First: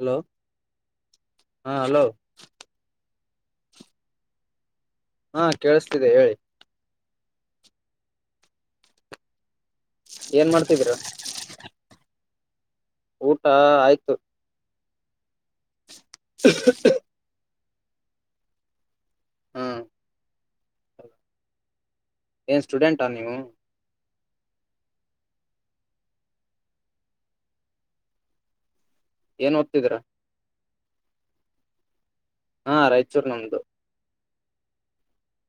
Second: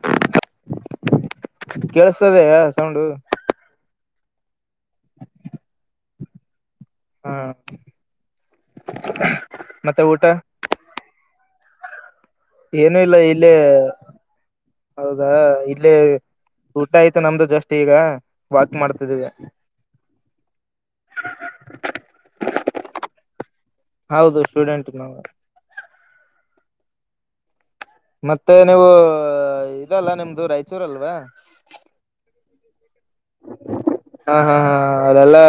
Hello ಹಾ hello ಕೇಳಸ್ತದೆ sound ಹಾ ಕೇಳಸ್ತಿದೆ ಹೇಳಿ ಹ್ಮ್ ಏನ್ ಮಾಡ್ತಿದೀರ ಏನು ಇಲ್ಲ ಊಟ ಇಲ್ಲಿ ಆಯ್ತು ಹೌದಾ ಇಲ್ಲಿ ಊಟ ಆಯ್ತು ನಮ್ದು ಜಸ್ಟ್ ಈಗ ವಾಕ್ ಮಾಡ್ತಿದ್ದೀವಿ ಹ್ಮ ಏನ್ ಸ್ಟೂಡೆಂಟಾ ನೀವು ಹೌದು ಸ್ಟೂಡೆಂಟ್ ನಾವ ಮತ್ತೆ ನೀವು ಏನ್ ಓದ್ತಿದೀರ ಇದಲ್ಲ ನಿಮ್ದು ರಾಯಚೂರಲ್ವಾ ಹಾ ರಾಯಚೂರ್ ನಂದು ಹಾ ಹಾ ಹಾ ಅದೆಲ್ಲಾ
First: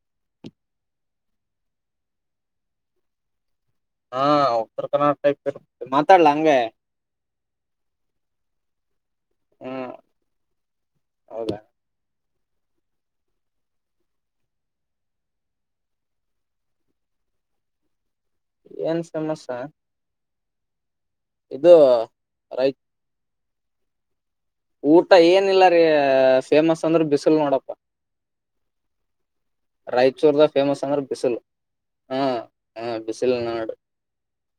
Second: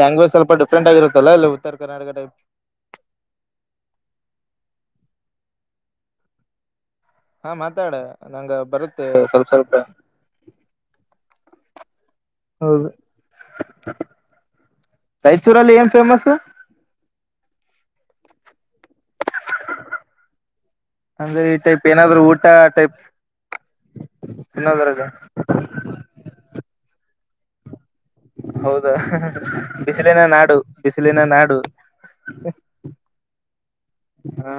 ಲ್ಯಾಂಗ್ವೇಜ್ ಸ್ವಲ್ಪ ಡಿಫ್ರೆಂಟ್ ಆಗಿರುತ್ತಲ್ಲ ಇಲ್ಲಿ ಉತ್ತರ ಕರ್ನಾಟಕ ಟೈಪ್ ಹಾ ಉತ್ತರ ಕರ್ನಾಟಕ ಟೈಪ್ ಇರುತ್ತೆ ಮಾತಾಡ್ಲಾ ಹಗೆ ಹಾ ಮಾತಾಡ ನಂಗ ಬರುತ್ ಸ್ವಲ್ಪ ಸ್ವಲ್ಪ ಹ್ಮ್ ಹೌದಾ ಹೌದು ರೈಚೂರಲ್ಲಿ ಏನ್ ಫೇಮಸ್ ಏನ್ ಸಮಸ್ಯ ಅಂದ್ರೆ ಈ ಟೈಪ್ ಏನಾದ್ರು ಊಟ ರೈ ಟೈಪ್ ತಿನ್ನೋದ್ರಾಗ ಊಟ ಏನಿಲ್ಲ ರೀ ಫೇಮಸ್ ಅಂದ್ರ ಬಿಸಿಲ್ ನೋಡಪ್ಪ ಹೌದಾ ಬಿಸಿಲಿ ನ ರಾಯಚೂರ್ದ ನಾಡು ಫೇಮಸ್ ಅಂದ್ರ ಬಿಸಿಲಿ ನ ಬಿಸಿಲು ನಾಡು ಹಾ ಹ ಬಿಸಿಲು ನಾಡು ಹಾ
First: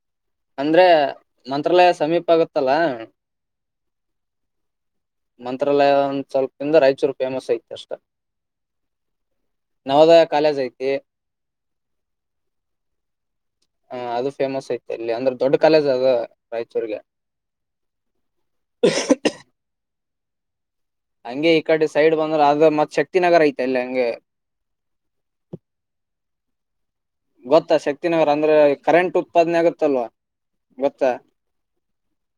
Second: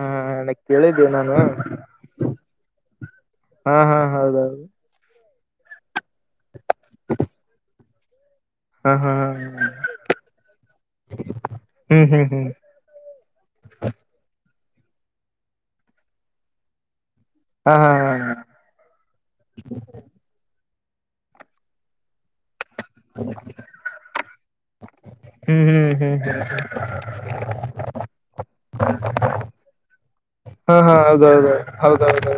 ನ ಅಂದ್ರೆ ಕೇಳಿದ್ದೆ ನಾನು ಮಂತ್ರಾಲಯ ಸಮೀಪ ಆಗತ್ತಲ್ಲ ಹಾ ಹಾ ಹೌದೌದು ಮಂತ್ರಾಲಯ ಒ ಸ್ವಲ್ಪಿಂದ ರಾಯಚೂರ್ ಫೇಮಸ್ ಐತೆ ಅಷ್ಟ ಹಾ ಹಾ ಹಾ ನವೋದಯ ಕಾಲಜಐತಿ ಹ್ಮ್ ಹ್ಮ್ ಹ್ಮ್ ಹ ಅದು ಫೇಮಸ್ ಐತೆ ಇಲ್ಲಿ ಅಂದ್ರೆ ದೊಡ್ಡ ಕಾಲೇಜ್ ಅದು ರಾಯಚೂರ್ಗೆ ಹಾ ಹಾ ಹಾ ಹಂಗೆ ಈ ಕಡೆ ಸೈಡ್ ಬಂದ್ರ ಅದ ಮತ್ ಶಕ್ತಿನಗರ ಐತೆ ಅಲ್ಲಿ ಹಂಗೆ ಹ್ಮ್ ಹ್ಮ್ ಹ್ಮ್ ಹ್ಮ ಗೊತ್ತಾ ಶಕ್ತಿನಗರ ಅಂದ್ರೆ ಕರೆಂಟ್ ಉತ್ಪಾದನೆ ಆಗತ್ತಲ್ವಾ ಹಾ ಹಾ ಗೊತ್ತಾ ಹೌದೌದು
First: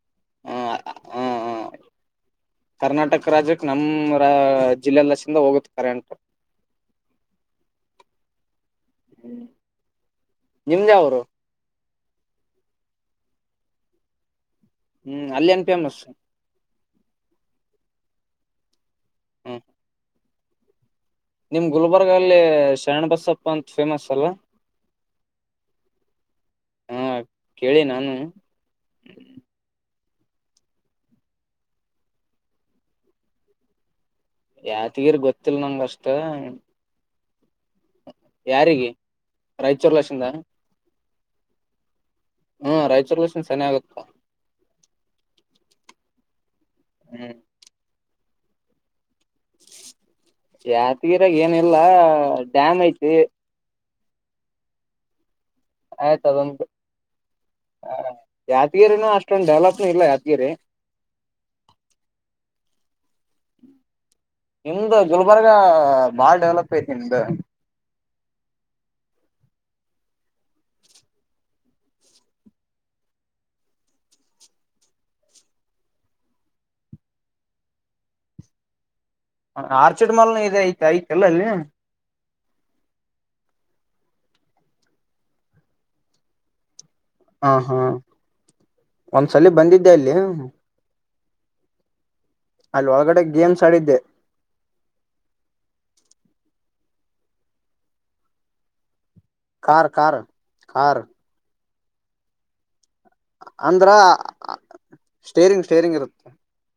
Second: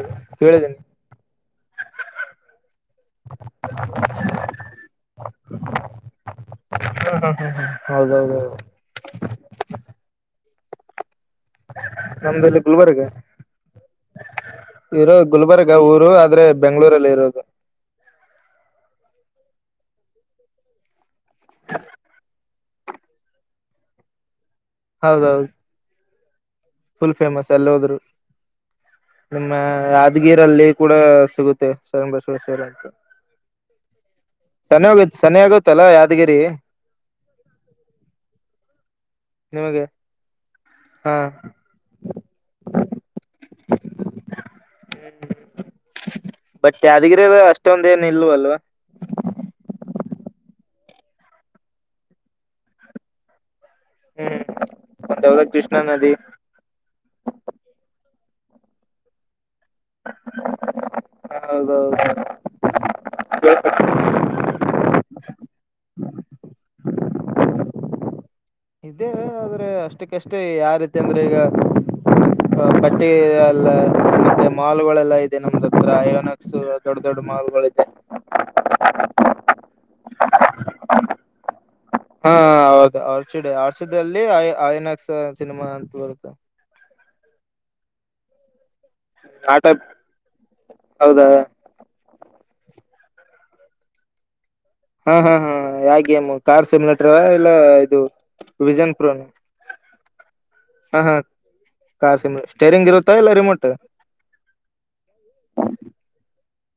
ಹ ಕೇಳಿದ್ದೇನೆಿ [inaudible] ಕರ್ನಾಟಕ ರಾಜ್ಯಕ್ಕೆ ನಮ ರ ಜಿಲ್ಲೆಲ್ಲ ಚಿಂದ ಹೋಗುತ್ತ ಕರೆಂಟರು ಹ ಹ ಹ ಹ ಹೌದೌದ ಹೌದು ನಿಮ್ದ ಅವರು ನಮ್ದಲ್ಲಿ ಗುಲ್ಬರ್ಗ ಇರೋ ಹ್ಮ್ ಅಲ್ಲಿ ಏನ್ ಗುಲ್ಬರ್ಗ ಫೇಮಸ್ ಊರು ಆದ್ರೆ ಬೆಂ್ಗಳೂರಲ್ಲಿ ಇರೋದು ಹ್ಮ ನಿಮ್ ಗುಲ್ಬರ್ಗ ಅಲ್ಲಿ ಶರಣಬಸಪ್ಪ ಅಂತ ಫೇಮಸ್ ಅಲ್ಲ ಹೌದೌದು ಹ ಫುಲ್ ಫೇಮಸ್ ಎಲ್ಲ ಕೇಳಿ ಹದ್ರು ನಾನು ನಿಮ್ಮ ಉದ್ಗಿರಲ್ಲಿ ಕೂಡ ಸಿಗುತ್ತೆ ಶರಣ್ಣಬವರೇಶ್ವವರ ಅಂತ ಸನ್ನೋಗ ಯಾತಿಗಿರ್ ಸನ ಗೊತ್ತಿಲ್ಲ ಆಗತ್ತಲ್ಲ ನಂಗ ಅಷ್ಟ ಯಾದಗಿರಿ ಯಾರಿಗೆ ನಿಮಗೆ ರಾಯಚೂರ್ ಲಶಿಂದ ಹಾ ಹ್ಮ ರಾಯಚೂರ್ಗಷನ್ ಸನಿಆಗತ್ತಾ ಬಟ್ ಯಾದಿಗಿರಿ ಅಷ್ಟೊಂದ ಏನ ಇಲ್ವ ಅಲ್ವಾ ಯತ್ಗಿರಾಗ ಏನಿಲ್ಲ ಡ್ಯಾಮ್ ಐತಿ ಹ್ಮ್ ಒವಾಗ ಕೃಷ್ಣ ನದಿ ಆಯ್ತ ಯಾಾದಗಿರಿನೂ ಅಷ್ಟೊಂದು ಡೆವಲಪ್ ಹೌದೌದ ನಿಮ್ದು ಗುಲ್ಬರ್ಗ ಬಾಳ ಡೆವಲಪ್ ಐತಿ ನಿಮ್ದು ಇದೇ ಆದ್ರೆ ಅಷ್ಟಕ್ಕಷ್ಟೇ ಯಾರೀತಿ ಅಂದ್ರೆ ಈಗ [inaudible] ಪಟ್ಟಿ ಎಲ್ಲ ಮತ್ತೆ ಮಾಲ್ಗಳೆಲ್ಲಾ ಇದೆ ನಮ್ದ ಹತ್ರ ಐಯೋನಾಕ್ಸ್ ದೊಡ್ಡ ದೊಡ್ಡ ಮಾಲ್ [inaudible] [inaudible] ಆರ್ಚಿಡ್ ಮಾಲ್ ಇಐತ ಯ್ತಲ್ಲ ಅಲ್ಲಿ ಹಾ ಹೌದು ಆರ್ಚಿಡ ಆರ್ಚಡ್ಲ್ಲಿ ಐನಾಕ್ಸ್ ಸಿನಿಮಾ ಅಂತ ಬರುತ್ತೆ ಹ ಹಾ ಒಂದ್ಸಲ ಆಟ ಬಂದಿದ್ದೆ ಅಲ್ಲಿ ಹೌದಾ ಅಲ್ಲಿ ಒಳಗಡೆ ಗೇಮ್ಸ್ ಆಡಿದ್ದೆ ಹಾ ಹಾ ಹಾ ಯಮ ಕಾರ್ ಸಿಮಲೆಟ್ರವ ಇಲ್ಲ ಇದು ವಿಜನ್ ಪ್ರೋನು ಕಾರ ಕಾರ ಕಾರ ಕಾರ್ ಸಿಮ್ ಸ್ಟೇರಿಂಗ್ ಇರುತ್ತೆ ಅಂದ್ರ ಸ್ಟೇರಿಂಗ್ ಸ್ಟೇರಿಂಗ್ ಇರುತ್ತೆ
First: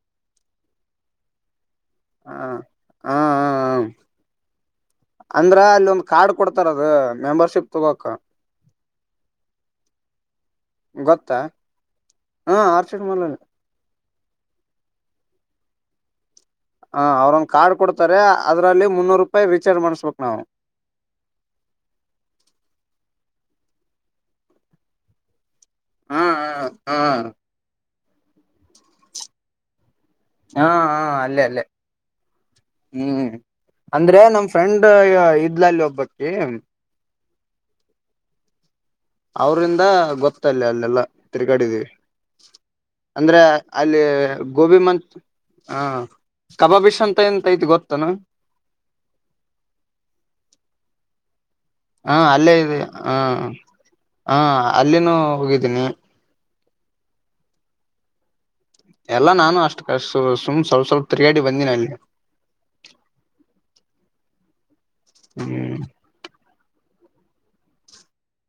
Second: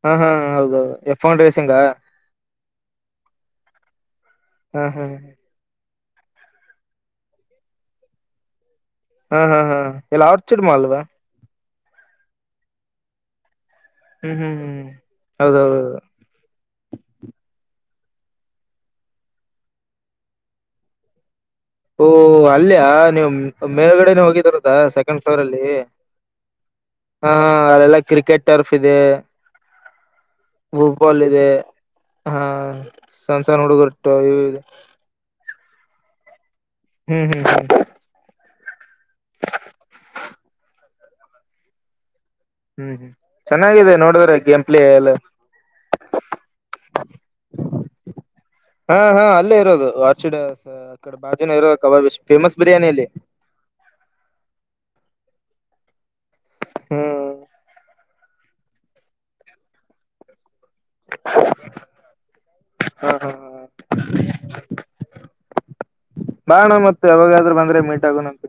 ಹಾ ಹಾ ಹೌದೌದು ಎಫನ್ ರೇಸಿಂಗಾ ಹ ಹ ಹ ಹಾ ಹಾ ಅಂದ್ರ ಅಲ್ಲ ಒಂದ್ ಕಾರ್ಡ್ ಕೊಡ್ತಾರದು ಮೆಂಬರ್ಶಿಪ್ ತಗೋಕ ಹಾ ಹಾ ಹಾ ಅರ್ಚಿಡ್ ಮಾಲ್ಗ ಹಾ ಅರ್ಚಿಡ್ ಮಾಲ್ ಹ್ಮ್ ಹ್ಮ್ ಹೌದೌದು ಹ ಅವ್ರೊಂದು ಕಾರ್ಡ್ ಕೊಡ್ತಾರೆ ಅದ್ರಲ್ಲಿ ಮುನ್ನೂರು ರೂಪಾಯಿ ರೀಚಾರ್ಜ್ ಮಾಡಸಬೇಕು ನಾವು [inaudible] ಓ ಅಲ್ಲಯ ನೀವು ಮೇಲುಗಡೆ ಹೋಗಿದರ ಸೆಕೆಂಡ್ ಫ್ಲೋರ್ ಅಲ್ಲಿ ಹಾ ಹಾ ಹ ಅಲೆಲ್ಲ ಕ್ರಿಕೆಟ್ ಟರ್ಫ್ ಇದೆ ಹಾ ಹಾ ಫುಟ್ಬಾಲ್ ಅಲ್ಲೇ ಇದೆ ಅಲ್ಲೇ ಹಾ ಹ್ಮ್ ಸಣ್ಣ ಸಣ್ಣ ಹುಡುಗರು ಅಂದ್ರೆ ಇವು ನಮ್ ಇದೆ ಫ್ರೆಂಡ್ ಇದ್ಲ ಅಲ್ಲಿ ಒಬ್ಬಕ್ಕಿ ಹ್ಮ್ ಹ್ಮ್ ಹ್ಮ್ ಅವ್ರಿಂದ ಗೊತ್ತಲ್ಲ ಅಲ್ಲೆಲ್ಲಾ ತಿರುಗಾಡಿದೀವಿ ಹ್ಮ್ ಹ್ಮ್ ಅಂದ್ರೆ ಚೆನ್ನಾಗಿದೆ ಅಲ್ಲಿ ನೋಡಿದ್ರೆ ಗೇಮ್ ಪ್ಲೇ ಎಲ್ಲ ಗೋಬಿಮಂಚೂರಿ ಹಾ ಕಬಾಬಿಷ್ ಅಂತ ಎಂತ ಆಯ್ತೆ ಗೊತ್ತಾನು ಹಾ ಹಾ ಅಲ್ಲೇ ಇರೋದು ಆರ್ಚಿಡ್ ಕಡೆ ಬಾಜುನ ಇರೋ ಕಬಾಬ್ ಹಾ ಅಲ್ಲೇ ಫೇಮಸ್ ಇದೆ ಬಿರಿಯಾನಿ ಅಲ್ಲಿ ಹಾ ಹಾ ಅಲ್ಲಿನೂ ಹೋಗಿದ್ದೀನಿ ಹ್ಮ್ ಎಲ್ಲಾ ನಾನು ಅಷ್ಟು ಕಷ್ಟು ಸುಮ್ ಸ್ವಲ್ಪ ಸ್ವಲ್ಪ ತಿರ್ಗಾಡಿ ಬಂದಿನ ಅಲ್ಲಿ ಹಾ ಹಾ ಹಾ [inaudible] ಹ್ಮ್ ಬಾ ಅಣ್ಣ ಮತ್ ಯಾವಾಗಾದ್ರು ಬಂದ್ರೆ ಮೀಟ್ ಆಗುಣಂತ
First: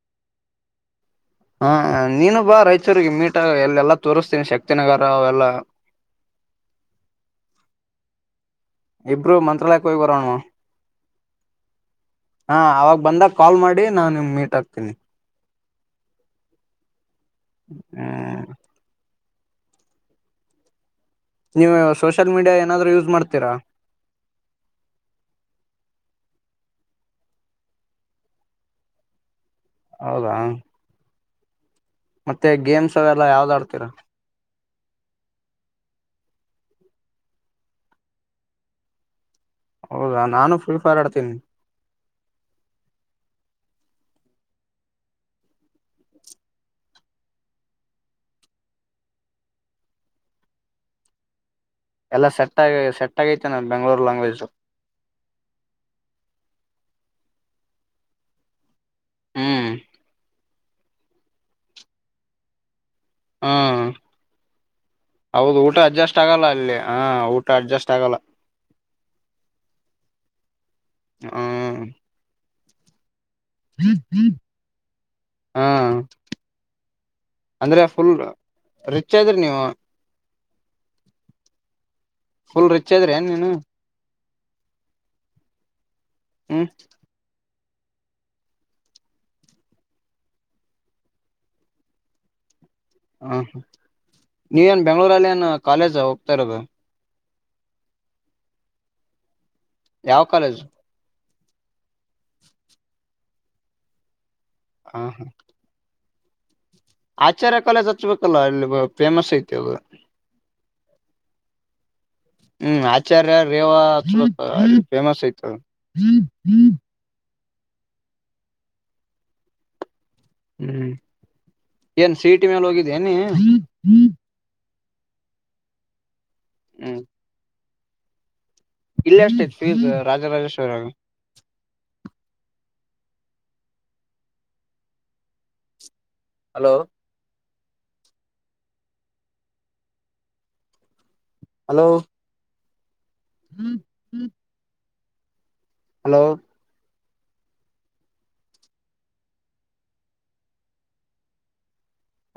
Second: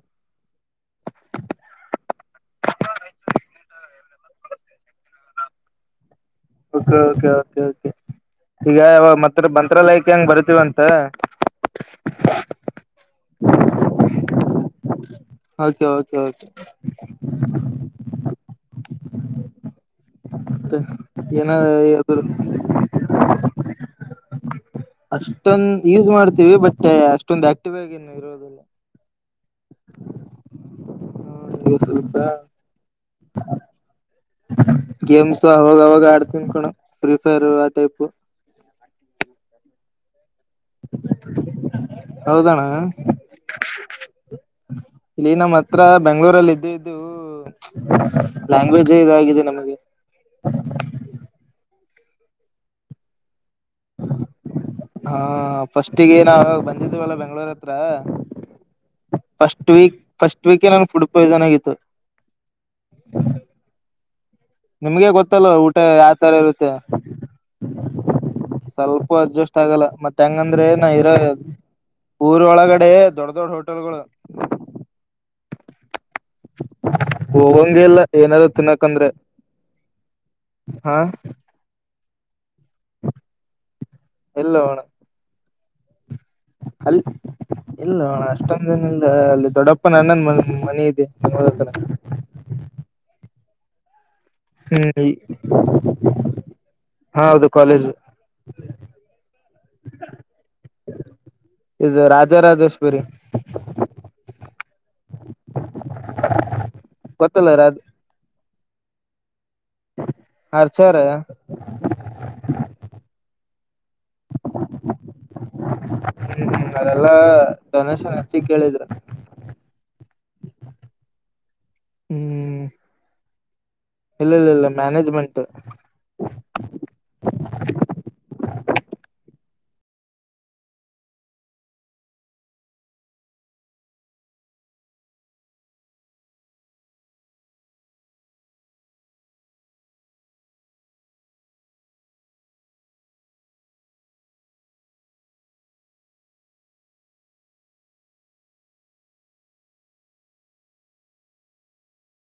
ಹಾ ನೀನು ಬಾ ರೈಚೂರಿಗೆ ಮೀಟ ಎಲ್ಲೆಲ್ಲಾ ತೋತೀನಿ ಶಕ್ತಿನಗರ ಅವೆಲ್ಲಾ [inaudible] [unintelligible] ಈಗ ಇಬ್ರು ಮತ್ರ ಹೋಗಿ ಮಂತ್ರಾಲಯಕ್ಕೆ ಬರೋಣ ಹೆಂಗ್ ಬರ್ತಿವಂತ ಹಾ ಅವಾಗ ಬಂದಾಗ ಕಾಲ್ ಮಾಡಿ ನಾನು ನಿಮ್ ಮೀಟ್ ಹಾಕ್ತೀನಿ ಹೌದೆ ಓಕೆ ಕೆ ಹ್ಮ ಮತ್ತೆ ನೀವು ಏನರು ಸೋಷಿಯಲ್ ಮೀಡಿಯಾ ಏನಾದ್ರು ಯೂಸ್ ಮಾಡ್ತೀರಾ ಅಷ್ಟೊಂದ ಯೂಸ್ ಮಾಡ್ತೀವಿ ಬಟ್ ಅಷ್ಟೊಂದು ಆಕ್ಟಿವ್ ಆಗಿ ಏನು ಇರೋದಲ್ಲ ಹೌದಾ ಆ ಮತ್ತೆ ಗೇಮ್ಸ್ ಅವೆಲ್ಲ ಯಾವ್ದ್ ಆಡ್ತೀರಾ ಗೇಮ್ಸ್ ಅವಾಗವಾಗ ಆಡ್ತನಿ ಕಣೋ ಪ್ರಿ ಫೈರ್ ಆ ಟೈಪ್ ಹೌದಾ ನಾನು ಫ್ರೀ ಫೈರ್ ಆಡ್ತೀನಿ ಹೌದಣ್ಣ ಇಲ್ಲಿ ನಮ್ಮ್ ಹತ್ರ ಬೆಂಗ್ಳೂರಲ್ಲಿ ಇದ್ದ ಇದ್ದು ಲ್ಯಾಂಗ್ವೇಜ್ ಇದಾಗಿದೆ ನಮಗೆ ಎಲ್ಲಾ ಸೆಟ್ ಆಗಿ ಸೆಟ್ ಆಗೈತಿ ಹಾ ಫಸ್ಟಿಗೆ ನಾನು ಬೆಂಗಳೂರ್ ಹತ್ರ ಹ್ಮ್ ಫಸ್ಟ್ ವೀಕ್ ಫಸ್ಟ್ ವೀಕ್ ಹೇ ನನಗೆ ಫುಡ್ ಪಾಯಿಸನ್ ಆಗಿತ್ತು ಹ್ಮ್ ನಿಮ್ಗೆ ಗೊತ್ತಲ್ವ ಹೌದು ಊಟ ಅಡ್ಜಸ್ಟ್ ಯಾವತರ ಆಗಲ್ಲ ಇರುತ್ತೆ ಅಲ್ಲಿ ಹ ಊಟ ಅಡ್ಜಸ್ಟ್ ಆಗಲ್ಲ ಸ್ವಲ್ಪ ಅಡ್ಜಸ್ಟ್ ಆಗಲ್ಲ ಮತ್ತೆ ಹೆಂಗ್ ಹಂಗಂದ್ರೆ ನಾ ಇರೋ ಹ್ಮ್ ಊರೊಳಗಡೆ ದೊಡ್ಡ ದೊಡ್ಡ ಹೋಟೆಲ್ಗಳು ಹಾ ಹೋಗೋದೇ ಇಲ್ಲ ಏನಾರು ತಿನ್ನಕಂದ್ರೆ ರಿಚ್ ಇದ್ರಿ ನೀವು ಹಾ ಫುಲ್ ರಿಚ್ ಅಂದೇ ಏನ್ ನೀನು ಇಲ್ವೋ ಅಣ್ಣ ಹ್ಮ್ ಅಲ್. ಇಲ್ಲೊ ಅಣ ಅಷ್ಟೊಂದನ ಇಲ್ಲ ಅಲ್ಲಿ ದೊಡ್ಡಪ್ಪ ಅಣ್ಣನ್ ಮನಿ ಇದೆ ನಮ್ಮೂರ ಹತ್ರ. ಹಾ ನೀ ಎನ್ ಹ್ಮ್ ಬೆಂಗ್ಳೂರಲ್ಲಿ ಏನ್ ಕಾಲೇಜ ಹೋಗ್ತಾ ಇರೋದು. ಹಾ ಹೌದು ಕಾಲೇಜು. ಯಾವ ಕಾಲೇಜು. ಇದು ರಾಜಾ ರಾಜೆಶ್ವರಿ. ಹಾ. [inaudible] ಗೊತ್ತಲ್ಲ ಆಚಾರ್ಯ ರಾಜ ಕಾಲೇಜ್ ಹಚ್ಬೇಕಲ್ಲ ಅಲ್ಲಿ ಫೇಮಸ್ ಐತಿ ಅದು. ಆಚರ್ಯ. ಹ್ಮ್ ಆಚಾರ್ಯ ರೇವಾ ಫೇಮಸ್ ಆಯ್ತಿ ಅವು. ಹ್ಮ್ ಅದೆಲ್ಲಾ ಡೊನೇಶನ್ ಹೆಚ್ಚಿಗಿ ಕೇಳಿದ್ರ. ಹ್ಮ್ ಏನ್ ಸಿಇಟಿ ಹ್ಮ್ ಮೇಲೆ ಹೋಗಿದ ನೀ. ಇಲ್ಲ ಇಲ್ಲ ಇಲ್ಲ ಮ್ಯಾನೇಜ್ಮೆಂಟ್. ಹ್ಮ್. [inaudible] ಇಲ್ಲ ಎಷ್ಟು ಆಯ್ತಿ ಫೀಸ್ ರಾಜರಾಜೇಶ್ವರ ದಾಗ. ಹಲೋ. ಹಲೋ. ಹ್ಮ್ ಹ್ಮ್. ಹಲೋ.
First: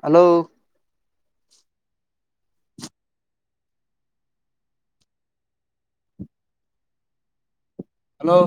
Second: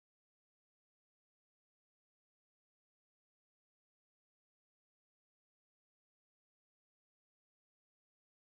ಹಲೋ. ಹಲೋ